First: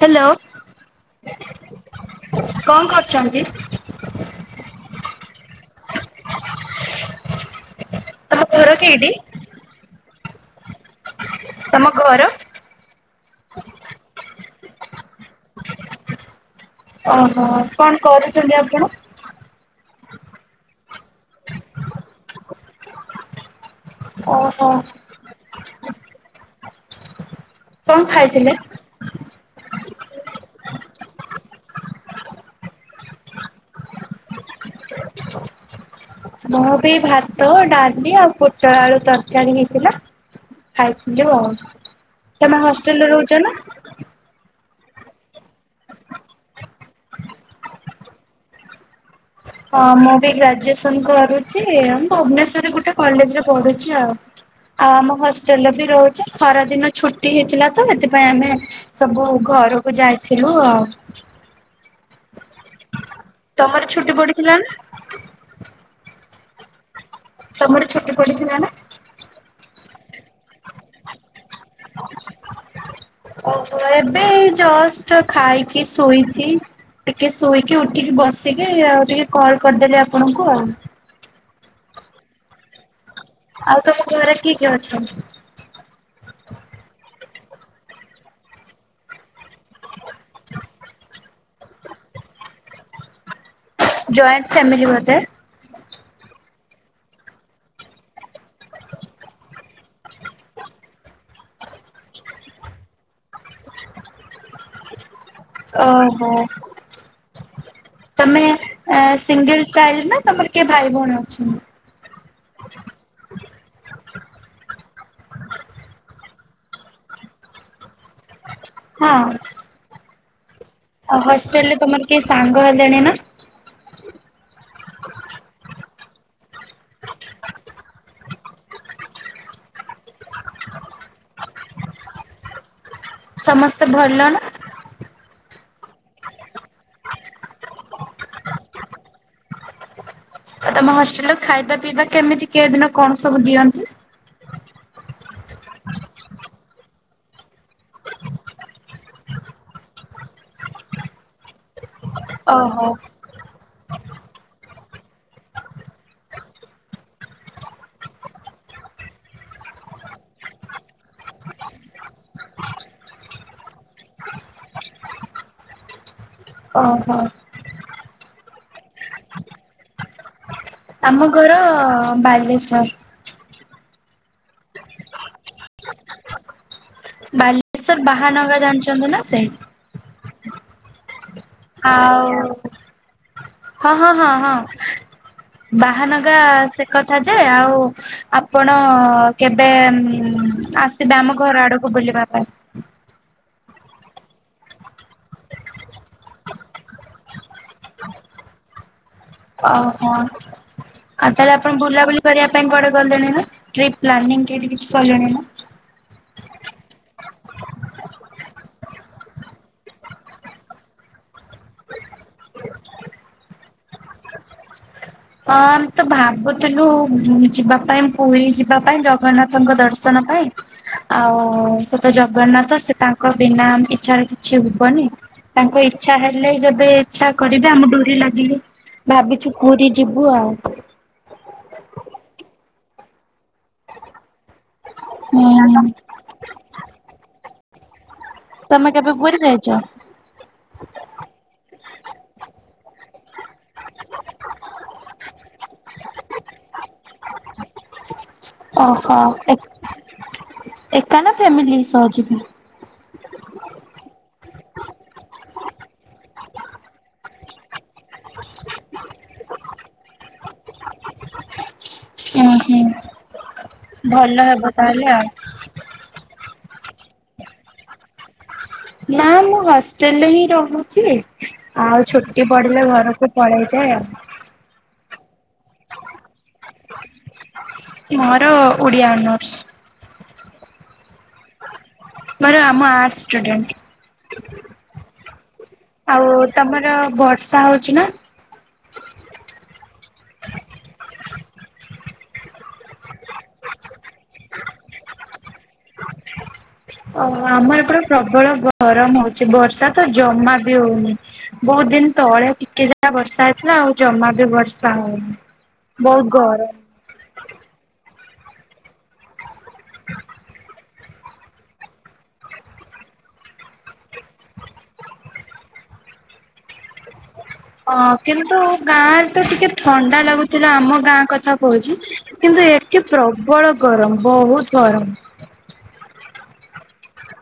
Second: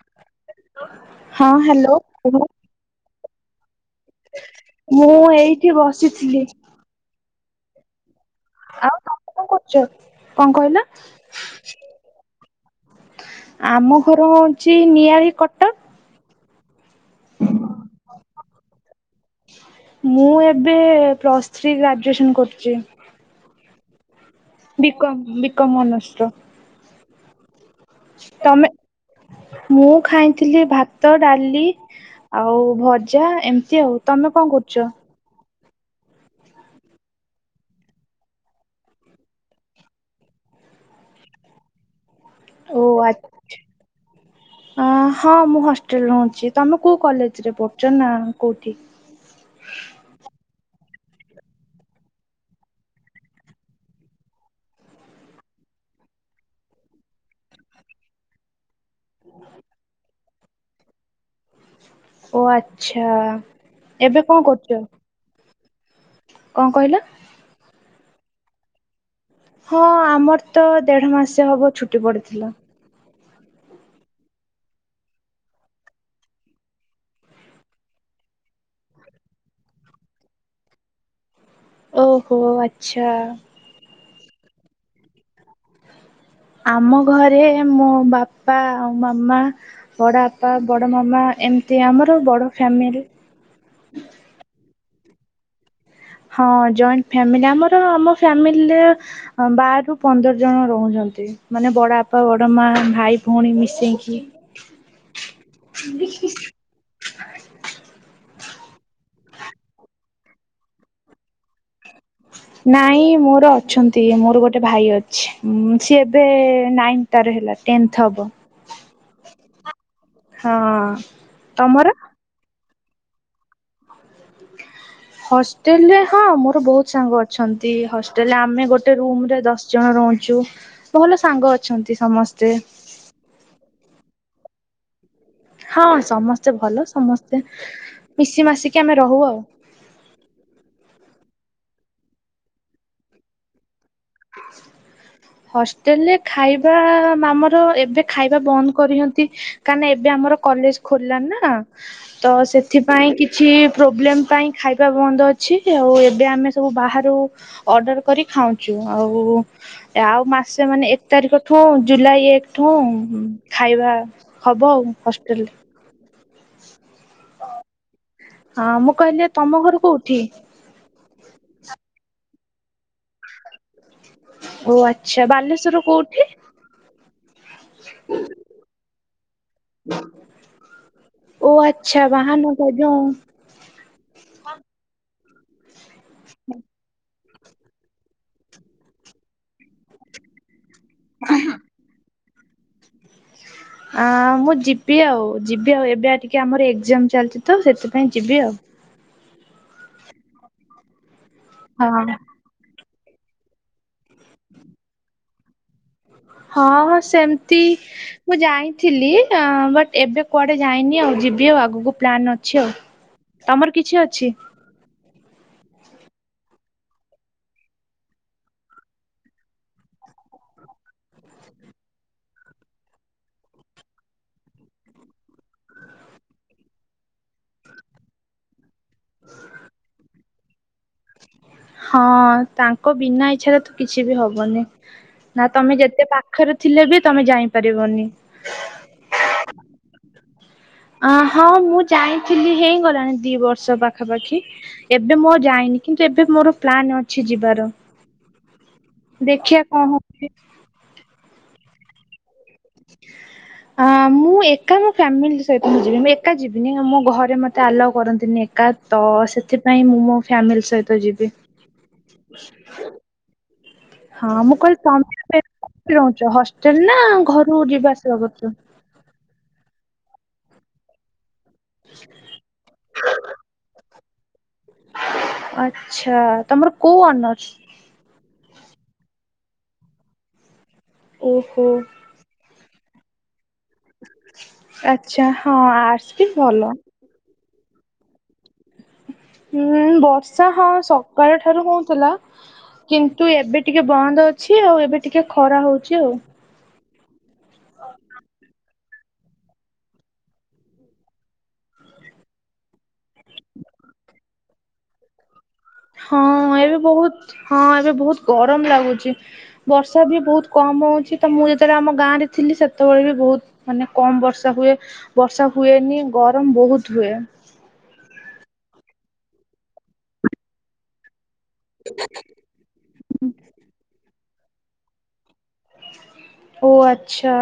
Hello ହଁ hello କୁହ କଣ କରୁଛନ୍ତି? ମୁଁ ଏଇଠି ବସିଥିଲି। ତମ ଘରକି ଆଉ ଏଇଠି। ତମେ କଣ କରୁଛ? କଣ କହିଲ? ତମ ଘର? ଆମ ଘର ହଉଚି ନିଆଳି କଟକ। ଓହୋ କଣ କରୁଚନ୍ତି ଆପଣ? ମୁଁ ଏବେ ପ୍ଲସ୍ ଥ୍ରୀ ଗ୍ରାଜୁଏସନ କରୁଚି। ଓ ବିକମ୍ ବିକମ୍ ଅନର୍ଶ ର। କଣ ଖାଇଥିଲେ? ତମେ ମୁଁ ଖାଇଥିଲି ଭାତ, ଡାଲି ଆଉ ଭଜା ଏମିତି ଆଉ ତମେ କଣ କରୁଚ? ମୁଁ ବି ଭାତ ଡାଲି ଆଉ ପୋଟଳ ଆଳୁ ତରକାରୀ ହେଇଥିଲା। ଖାଇଥିଲୁ ଆଉ ତମେ ହଷ୍ଟେଲରେ ରହୁଚ ନା? ଅଁ ହଁ ମୁଁ ହଷ୍ଟେଲ ରହୁଚି ତୁମେ କୋଉ କଲେଜରେ ପଢ଼ୁଚ ନା କୋଉଠି? ହଁ ମୁଁ ବି ଗ୍ରାଜୁଏସନ କରୁଚି ଭୁବନେଶ୍ୱରରେ ଗୋଟେ କଲେଜରେ ପଢୁଚି ଆଉ। ଆଉ ଆମ ହଷ୍ଟେଲ ବି ରହୁଚି ଖରାଦିନ ଛୁଟି ହେଇଥିଲା ତ ସେଥିପାଇଁ ଆମେ ସବୁ ଘରୁକୁ ଯାଇଥିଲୁ ଆଉ। ଓ ଆଚ୍ଛା ତମର ଛୁଟି ଏବେ କଣ ପଡିଥିଲା ନା? କରୁଚ? କଣ କହିଲ? ତମର ଛୁଟି ପଡିଥିଲା ନା? ହଁ ଆମର ତ ଦେଢ ମାସ ହବ ଛୁଟି ପଡିଥିଲା। ଓହୋ ଏବେ ଏଇ ଜଷ୍ଟ ଖାଇକି ଶୋଇଚି। ଟିକେ ଶୋଇକି ଉଠିକି ବସିକି ଆଉ ଟିକେ କଲ୍ କରିଦେଲି ଆପଣଙ୍କୁ ଆଉ। ଓହୋ ଆଚ୍ଛା। ଆଉ ତମ ଘରେ କିଏ କିଏ ଅଛ? ଆମ ଘରେ ମୋ ବାପା ଆଉ ମାମା। ବଡ଼ ଆପା ବଡ ମାମା ଏମିତି ଆମର ବଡ ଫ୍ୟାମିଲି। ଜଏଣ୍ଟ ଫ୍ୟାମିିଲ ବୋଧେ। ହଁ ଜଏଣ୍ଟ ଫ୍ୟାମିଲି ଆମର ଆମ ଫ୍ୟାମିଲିରେ ବାରରୁ ପନ୍ଦର ଜଣ ରହୁଛନ୍ତି ମାନେ ବଡ ଆପା ବଡ ମା ଭାଇ ଭଉଣୀ ମିଶେଇକି। ଓହୋ। ତମେ ସିଙ୍ଗଲ ଚାଇଲ୍ଡ ନା ତମର କିଏ ଭାଇ ଭଉଣୀ ଅଛନ୍ତି? ନାଇଁ ମୋର ଅଛନ୍ତି ମୋର ଗୋଟେ ଭାଇ ଅଛି ସିଏ ଏବେ ନାଇଁନ୍ ତାର ହେଲା ଟେନ୍ଥ ହବ। ହଁ। ହଁ। ଆଉ ହଷ୍ଟେଲ ରେ ତମର କିଏ ସାଙ୍ଗ ହେଲେଣି ନା? ହଷ୍ଟେଲ ରେ ହଁ ମୋର ବହୁତ ସାଙ୍ଗ ଅଛନ୍ତି ହଷ୍ଟେଲରେ ଆମେ ଗୋ ଟେ ରୁମ ରେ ଦଶ ଜଣ ରହୁଚୁ ଭଲ ସାଙ୍ଗ ଅଛନ୍ତି ସମସ୍ତେ। ସମସ୍ତେ ଭଲ ନା? ହଁ ସମସ୍ତେ ଭଲ ସମସ୍ତେ ମିଶି ମାସିକି ଆମେ ରହୁ ଆଉ। ଆଉ ତମ ହଷ୍ଟେଲ ର ଖାଇବା ପିଇବା କେମିତି କେ ଦିନ କଣ ସବୁ ଦିଅନ୍ତି? ହଷ୍ଟେଲରେ ଖାଇବା ମାମର ଏବେ ଖାଇବା ବନ୍ଦ କରିଛନ୍ତି। କାଁ ନା ଏବେ ଆମର କଲେଜ ଖୋଲିଲାନା ତ ଓହୋ ସେଥିପାଇଁ କି ଛି ପ୍ରୋବ୍ଲେମ ପାଇଁ ଖାଇବା ବନ୍ଦ ଅଛି ଆଉ ଏବେ ଆମେ ସବୁ ବାହାରୁ ଅର୍ଡର କରି ଖାଉଚୁ ଆଉ ଆଉ ମାସେ ମାନେ ଏକ ତାରିଖ ଠୁ ଜୁଲାଇ ଏକଠୁ ଖାଇବା ହବ ଆଉ ହଷ୍ଟେଲରେ। ଓହୋ। ହଁ ମୁଁ କହିଲି ତମ ଘର କୋଉଠି? ଆମ ଘର ବାଲେଶ୍ଵର। ଓ ଆଚ୍ଛା ବାଲେଶ୍ଵର କୋଉଠି? ସାର୍ ବାହାନଗା ଜାଣିଚନ୍ତି ନା ସେଠି। ଓ ଆଚ୍ଛା ଆଉ ବାହାନଗା ଯୋଉ ହଁ ହଁ ହଁ ହଁ ବାହାନଗା ସେ କଥା ଯେ ଆଉ ଆପଣ କେବେ ଉଁମ୍ ଆସିବେ ଆମ ଘର ଆଡ଼କୁ ବୁଲିବା ପାଇଁ। ଆ ମୁଁ ଯିବି ଆଉ ଯିବି ଆଉ ଏବେ ଟିକେ ଆମର ଏକ୍ଜାମ ଚାଲିଚି ତ ସେଥିପାଇଁ ଯିବି ଆଉ। ଓହୋ ଆଉ ତାହେଲେ ଆପଣ ହଁ ବୁଲାବୁଲି କରିବା ପାଇଁ କୁଆଡେ ଗଲେଣି ନା ଟ୍ରିପ୍ ପ୍ଲାନିଂ କୋଉଠି କିଛି କଲେଣି ନା? ହଁ ହଁ ସେମିତି। ମୁଁ ଯାଇଥିଲି ଅଁ ବଟ ଏବେ କୁଆଡେ ଯାଇନି ଆଉ ଯିବି ଆଉ ଆଗକୁ ପ୍ଲାନ୍ ଅଛି ଆଉ। ତମର କିଛି ଅଛି? ହଁ ଆମେ ତ ଭାବୁଥିଲୁ ଯିବା ପାଇଁ ପୁରୀ ଯିବା ପାଇଁ ଜଗନ୍ନାଥଙ୍କ ଦର୍ଶନ ପାଇଁ। ଆଉ ସେତ ଜଗନ୍ନାଥ ସେ ତାଙ୍କ ବିନା ଇଚଛାରେ କିଛି ହୁବନି। ତାଙ୍କ ଇଛା ହେଲେ ଯେବେ ଇଚ୍ଛା କରିବେ ଆମ ଡୋରି ଲାଗିଲେ ଭାବିଛୁ ପୁରୀ ଯିବୁ ଆଉ। ହଁ ତାଙ୍କ ବିନା ଇଚ୍ଛାରେ ତ କିଛି ବି ହବନି ନା ତମେ ହୁଁ ଯେତେ ପା ପାଖରେ ଥିଲେ ବି ତମେ ଯାଇଁ ପାରିବନି। ତମେ କେବେ ପୁୁରୀ ଯାଇଚ? ଅ ହଁ ମୁଁ ଯାଇଥିଲି ହେଇଗଲାଣି ଦି ବର୍ଷ ପାଖାପାଖି। ଏବେ ମୁଁ ଆଉ ଯାଇନି କିନ୍ତୁ ଏବେ ମୋର ପ୍ଲାନ୍ ଅଛି ଯିବାର। ଓହୋ ଦେଖିବା କଣ ଏକ ହଉଛି। ଏକା ନା ଫ୍ୟାମିଲି ସହ ଜିବ? ହଁ ମୁଁ ଏକା ମୋ ଫ୍ୟାମିଲି ସହିତ ମୁଁ ଯିବି ମୁଁ ଏକା ଯିବିନି ମୋ ଘରେ ମତେ ଆଲାଓ କରନ୍ତି ନି ଏକା ତ ସେଥିପାଇଁ ମୁଁ ମୋ ଫ୍ୟାମିଲି ସହିତ ଯିବି। ଉଁ ହୁଁ ହଁ ଭଲ ମୁଁ ହେବ କହିଲି ତାହେଲେ ଆଉ। ତମେ [unintelligible] ରହୁ ହଷ୍ଟେଲ ନା ଘରୁ ଯିବା ଆସିବା କରୁଚ? ନା ମୁଁ ହଷ୍ଟେଲ ରେ ହିଁ ରହୁଚି ଆଉ ଛୁଟି ପଡିଲେ ଘରକୁ ପଳେଇ ଯାଏ ଆଉ। ଆଛା ତମର କୋଉ ଅନର୍ସ? ମୋର ଓଡିଆ ଅନର୍ସ। ଓହୋ। ମୋର ଆମ ଆର୍ଟ ଆଚ୍ଛା ହଁ ଷ୍ଟୁଡେଣ୍ଟ। ଆର୍ଟସ ବି ଆଉ ଭଲ। ତମର ବର୍ଷା ହଉଚି ନା? ହୁଁ ବର୍ଷା ହଁ ସକାଳ ଠାରୁ ହଉଥିଲା କିନ୍ତୁ ଏବେ ଟିକେ ବନ୍ଦ ଅଛି ଆଉ ଏବେ ଟିକେ ଖରା ହଉଚି ଆଉ। ଓ ଆମର ଏପଟେ ପ୍ରବଳ ବ ଗରମ ହଉଛି ବର୍ଷା ତ ଜମା ବି ହଉନି ବହୁତ ଦିନ ତଳେ ଟିକେ ଜା ହା ବର୍ଷା ହେଇଥିଲା ଆଉ ଜମା ବି ବର୍ଷା ହଉନି। ହଁ ବହୁତ ଗରମ। ଏବେ ବହୁତ ହଁ ଏବେ ବହୁତ ଗରମ ଲାଗୁଚି। ବର୍ଷା ବି ବହୁତ କମ ହଉଚି। ତ ମୁଁ ଯେତେବେଳେ ଆମ ଗାଁ ରେ ଥିଲି ସେତେବେଳେ ବି ବହୁତ ମାନେ କମ ବର୍ଷା ହୁଏ। ବର୍ଷା ହୁଏନି ଗରମ ବହୁତ ହୁଏ। ହଁ କିନ୍ତୁ ଗାଁ ରେ ତ ଟିକେ ଥଣ୍ଡା ଲାଗୁଥିଲା ଆମ ଗାଁ କଥା କଥା କହୁଛି କିନ୍ତୁ ଏଠେ ପ୍ରବଳ ଗରମ ବହୁତ ଗରମ। ଓ ଆଛା।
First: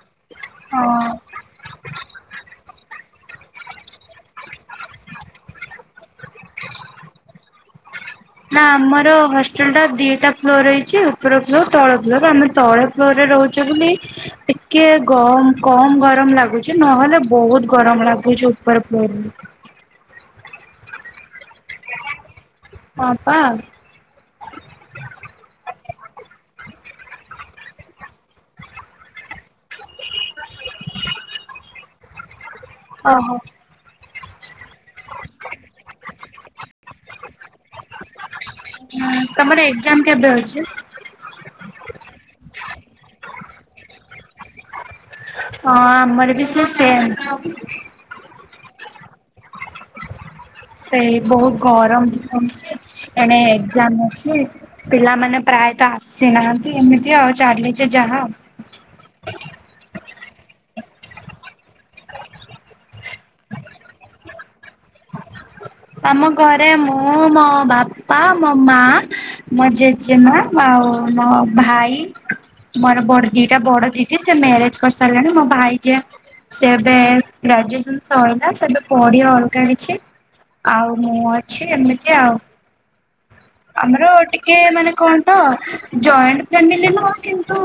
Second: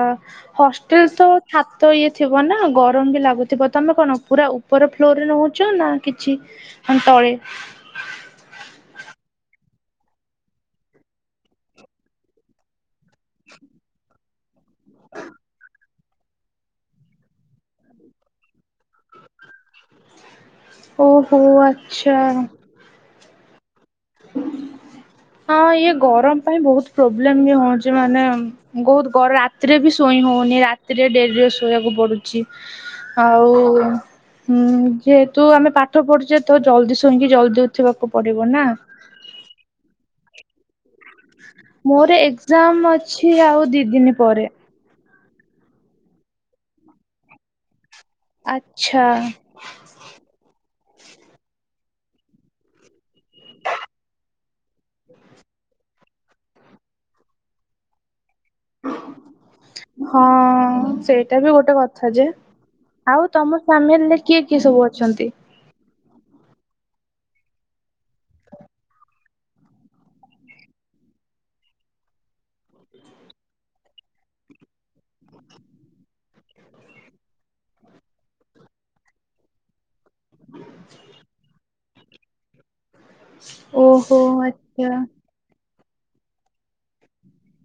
ହଷ୍ଟେଲ ହଁ ତ ଛାତ ଇଏ ଥିବ ନା ଗରମ ବି ଲାଗୁ ଥିବ ତମେ କଣ ପୁରା ଉପର ଫ୍ଲୋର ରେ ରହୁଛ ନା କିଛି ତଳେ ନା ଆମର ହଷ୍ଟେଲ ଟା ଦିଟା ଫ୍ଲୋର ରହିଛି ଉପର ଫ୍ଲୋର ତଳ ଫ୍ଲୋର ଆମେ ତଳେ ଘରେ ରହୁଛ ବୋଲି ଟିକେ ଗମ କମ ଗରମ ଲାଗୁ ଚି ନହେଲେ ବହୁତ ଗରମ ଲାଗୁଛି ଉପର ଫ୍ଲୋର ରୁ। ଓହୋ ଆଛା। ହଁ ପା। ହଁ ଇଏ ଗରମ ପାଇଁ ବହୁତ ପ୍ରୋବ୍ଲେମ୍ ବି ହଉଛି ମାନେ ବହୁତ ଗରମ ରାତିରେ ବି ଶୋଇ ହଉନି ରାତିରେ ଡେରିରେ ଶୋଇବାକୁ ପଡୁଛି। ଓହୋ। ଆଉ ହୁଁ ଯେହେତୁ ଆମେ ପାଠ ପଢୁଛେ ତ ଜଲଦି ଶୁଇଁକି ଜଲଦି ଉଠିବାକୁ ପଡିବ ନା। ହୁଁ ତମର ଏକ୍ଜାମ କେବେ ଅଛି? ମୋର ଏକ୍ଜାମ ଅଛି ଆଉ ଦି ଦିନି ପରେ। ହଁ ଆମର ବି ସେ ସେମ୍। ଆଚ୍ଛା। ସେ ବହୁତ ଗରମ ହଉଛି ଏଣେ ଏକ୍ଜାମ ଅଛି। ପିଲାମାନେ ପ୍ରାୟତଃ ଆସିନାହାନ୍ତି ଏମିତି ଆଉ ଚାଲିଛି ଯାହା। ହଁ ସେଇଟା ବି ଗୋଟେ କଥା ଯେ। ଆଉ ତମ ଫାମିଲି ରେ କିଏ କିଏ ସବୁ ଅଛନ୍ତି? ଆମ ଘରେ ମୁଁ ମୋ ବାପା ମୋ ମା ମୋ ଜେଜେମା ଆଉ ମୋ ଭାଇ। ମୋର ବଡ ଦିଟା ବଡ ଦିଦି ସେ ମ୍ୟାରେଜ ସାରିଲେଣି ମୋ ଭାଇ ଯିଏ ସିଏ ଏବେ ଗ୍ରାଜୁଏସନ ସଇଲା ସେ ଏବେ ପଢିବ ଅଲଗା କିଛି ଆଉ ମୁଁ ଅଛି ଏମିତି ଆଉ। ଆମର ଓହୋ ଟିକେ ଆଚ୍ଛା। ମାନେ କଣ ତ ଜଏଣ୍ଟ ଫାମିଲି ନୁହଁ କିନ୍ତୁ,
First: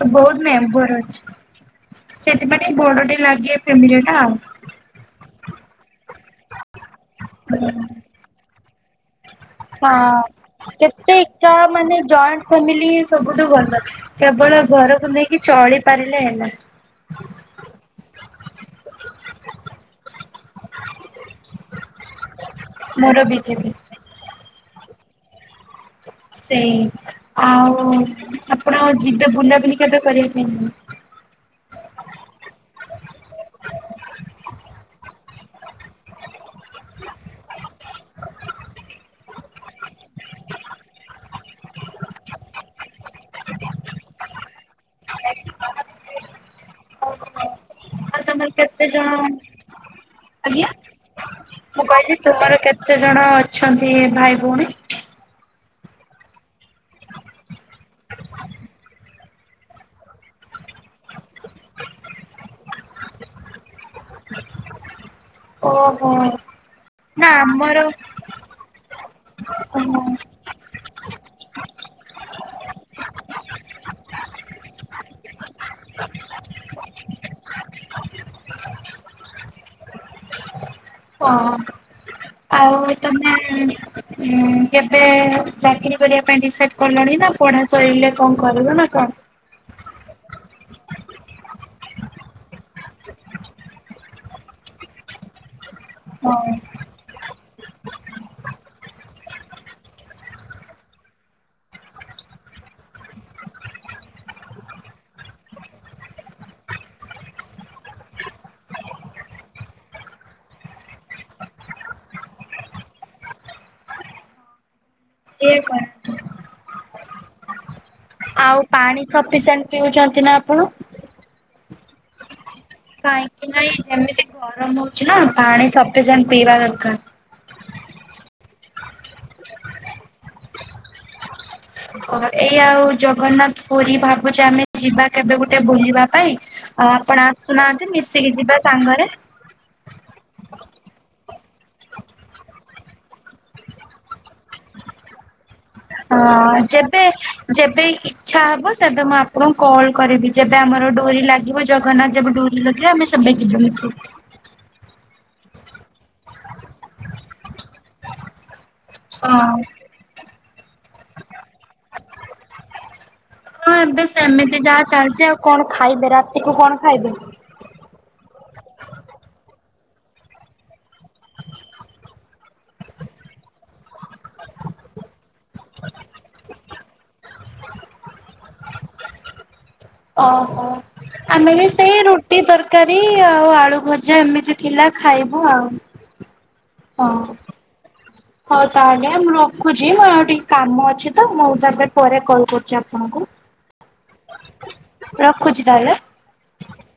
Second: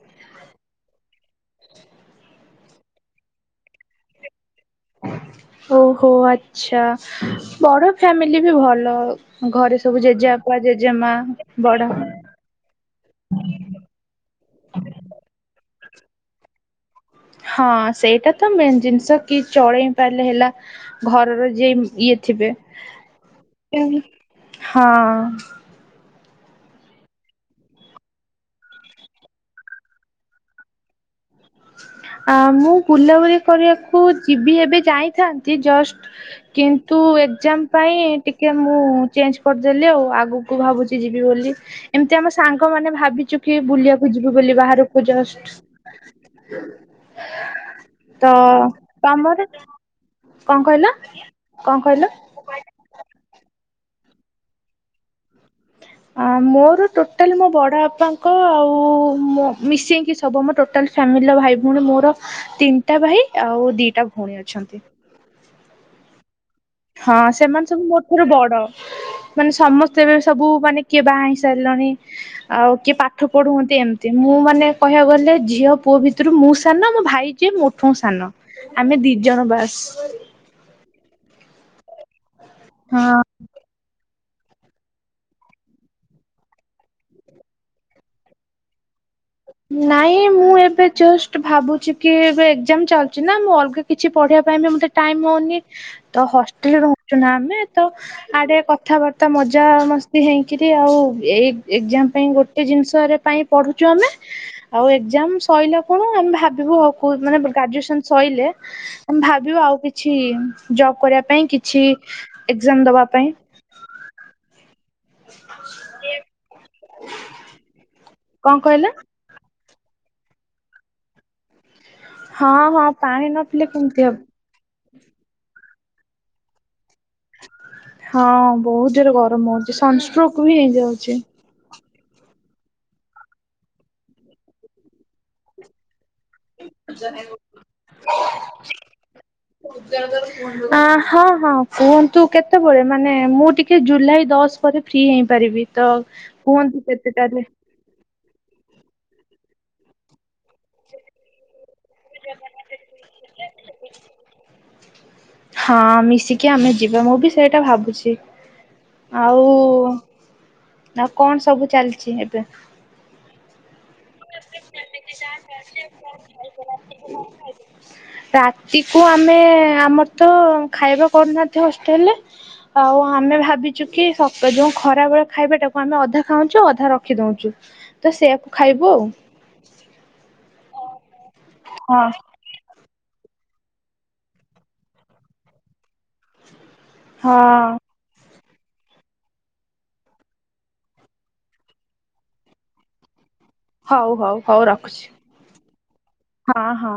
ସେ ବହୁତ ମେମ୍ବର ଅଛି ସେଥିପାଇଁ ବଡ ଟେ ଲାଗେ ଫ୍ୟାମିଲି ଟା ଆଉ। ଓହୋ ଆଛା ବଡ ଆଉ। ଫ୍ୟାମିଲି ବି ଭଲ। ଘରେ ସବୁ ଜେଜେବାପା ହଁ ଜେଜେମା କେତେ ଏକା ବଡ ମାନେ ଜଏଣ୍ଟ ଫ୍ୟାମିଲି ସବୁଠୁ ଭଲ କେବଳ ଘରକୁ ନେଇକି ଚଳି ପାରିଲେ ହେଲା। ହଁ ସେଇଟା ତ ମେନ୍ ଜିନିଷ କି ଚଳେଇ ପାରିଲେ ହେଲା। ଘରର ଯିଏ ଇଏ ଥିବେ ମୋର ବି କେବେ ହଁ। ସେଇ ଆଉ ଆପଣ ଯିବେ ବୁଲାବୁଲି କେବେ କରିବା ପାଇଁ? ଆ ମୁଁ ବୁଲାବୁଲି କରିବାକୁ ଯିବି ଏବେ ଯାଇଥାନ୍ତି ଜଷ୍ଟ କିନ୍ତୁ ଏକ୍ଜାମ। ପାଇଁ ଟିକେ ମୁଁ ଚେଞ୍ଜ କରିଦେଲି ଆଉ ଆଗକୁ ଭାବୁଛି ଯିବି ବୋଲି। ଏମିତି ଆମ ସାଙ୍ଗମାନେ ଭାବିଛୁ କି ବୁଲିବାକୁ ଯିବୁ ବୋଲି ବାହାରକୁ ଜଷ୍ଟ ଆଉ ତ ତମର କେତେ ଜଣ ତମର କ ଆଜ୍ଞା କହିଲ କ ମୁଁ କହିଲ? କହିଲି ତୁମର କେ କେତେ ଜଣ ଅଛନ୍ତି ଭାଇ ଭଉଣୀ? ଆ ମୋର ଟୋଟାଲ ମୋ ବଡ଼ ପାଙ୍କ ଆଉ ମୋ ମିଶେଇକି ସବୁ ଆମ ଟୋଟାଲ୍ ଫ୍ୟାମିଲିର ଭାଇ ଭଉଣୀ ମୋର ତିନିଟା ଭାଇ ଆଉ ଦିଟା ଭଉଣୀ ଅଛନ୍ତି। ଓହୋ। ନା ହଁ ସେମାନେ ଆମର ସବୁ ମୋ ଠାରୁ ବଡ ମାନେ ସମସ୍ତେ ବି ସବୁ ମାନେ କିଏ ବାହା ହେଇସାରିଲାଣି। ଆଉ କିଏ ପାଠ ପଢୁ ହନ୍ତି ଏମତି ମୁଁ ମାନେ କହିବାକୁ ଗଲେ ଝିଅ ପୁଅ ଭିତରୁ ମୁଁ ସାନ ମୋ ଭାଇ ଯେ ମୋଠୁ ସାନ ଆମେ ଦି ଜଣ ବାସ ହ ଆଉ ହଁ। ତମେ- ହଁ କେବେ ଚାକିରି କରିବା ପାଇଁ ଡିସାଇଡ କଲଣି ନା ପଢା ସରିଲେ କଣ କରିବନା କଣ। ନାଇଁ ମୁଁ ଏବେ ଜଷ୍ଟ ଭାବୁଛି କି ଏବେ ଏକ୍ଜାମ ଚାଲଛି ନା ମୁଁ ଅଲଗା କିଛି ପଢିବା ପାଇଁ ବି ମତେ ଟାଇମ ହଉନି ତ ହଁ ହଷ୍ଟେଲ ରହୁଛୁ ନା ଆମେ ତ ଆଡେ କଥାବାର୍ତ୍ତା ମଜା ମସ୍ତି ହେଇକିରି ଆଉ ଏ ଏ ଇ ଏକ୍ଜାମ ପାଇଁ ଗୋଟେ ଜିନିଷରେ ପାଇଁ ପଢୁଛୁ ଆମେ। ଆଉ ଏକ୍ଜାମ ସରିଲା ପରେ ଆମେ ଭାବିବୁ ଆଉ କଉ ମାନେ ଗ୍ରାଜୁଏସନ ସଇ ଲେ ଭାବିବ ଆଉ କିଛି ଜବ୍ କରିବା ପାଇଁ କିଛି ଏଗଜାମ୍‌ ଦବା ପାଇଁ। ଇଏ କର୍। ହ ଆଉ କହିଲେ ପାଣି ସପିସେଣ୍ଟ ପିଉଚନ୍ତି ନା ଆପଣ। ହଁ ହଁ ପାଣି କାହିଁକି ନ ନା ପିଲେ ଏଇ କେମତି ହବ। ଯେମିତି ଗରମ ହଉଛିି ନା ପାଣି ସପି ସେଣ୍ଟ ପିଇବା ଦରକାର୍। ହଁ ବହୁତ୍ ଜୋର୍ ରେ ଗରମ ହଉଛି ସନ୍‌ଷ୍ଟ୍ରକ୍ ବି ହୋଇଯାଉଛି। ହ ଏଇ ଆଉ ଜଗନ୍ନାଥ ପୁରୀ ଭାବୁଛେ ଆମେ ଯିବା କେବେ ଗୋଟେ ବୁଲିବା ପାଇଁ। ଆଉ ଆପଣ ଆସୁନାହାନ୍ତି ମିଶିକି ଯିବା ସାଙ୍ଗରେ। ଯାଉ [unintelligible] ଅ ହଁ ହଁ କୁହନ୍ତୁ କେତେବେଳେ ମାନେ ମୁଁ ଟିକେ ଜୁଲାଇ ଦଶ ପରେ ଫ୍ରି ହେଇପାରିବି। ତ ହଁ କୁହନ୍ତୁ ଯେବେ କେତେଟାରେ ଯେବେ ଇଚ୍ଛା ହବ ସେବେ ମୁଁ ଆପଣଙ୍କୁ କଲ୍ କରିବି। ଯେବେ ଆମର ଡ଼ୋରି ଲାଗିବ ଜଗନ୍ନାଥ ଯେବେ ଡ଼ୋରି ଲଗେଇବେ ଆମେ ସେବେ ଯିବା ମିଶିକି। ହଁ ମିଶିକି ଆମେ ଯିବା ମୁଁ ବି ସେଇଟା ଭାବୁଛି। ଆଉ ହଁ। ଆଉ କଣ ସବୁ ଚାଲିଛି ଏବେ। ହଁ ଏବେ ସେମିତି ଯାହା ଚାଲିଛି ଆଉ କଣ ଖାଇବେ ରାତିକୁୁ କଣ ଖାଇବେ। ରାତିକୁ ଆମେ ଆମର୍ ତ ଖାଇବା କରୁନାହାନ୍ତି ହଷ୍ଟେଲ୍‌ରେ। ଆଉ ଆମେ ଭାବିଚୁ କି ସକ୍ ଯୋଉ ଖରାବେଳେ ଖାଇବାଟାକୁ ଆମେ ଅଧା ଖାଉଁଚୁଁଅଧା ରଖିଦଉଛୁ ତ ସେଇଆକୁ ଖାଇବୁ ଆଉ। ଅହୋ ଆମେ ବି ସେ ହଁ। ଟି ତରକାରୀ ଆଉ ଆଳୁ ଭଜା ଏମିତି ଥିଲା ଖାଇବୁ ଆଉ। ହଁ। ହଉ ତା କାଟେ ମୁଁ ରଖୁଛି ମୋଉ ଟିକେ କାମ ଅଛି ତ ମୁଁ ତାପରେ ପରେ କଲ୍ କରୁଛି ଆପଣଙ୍କୁ। ହଉ ହଉ ହଉ ରଖୁଛି ରଖୁଛି ତାହେଲେ। ହଁ ହଁ।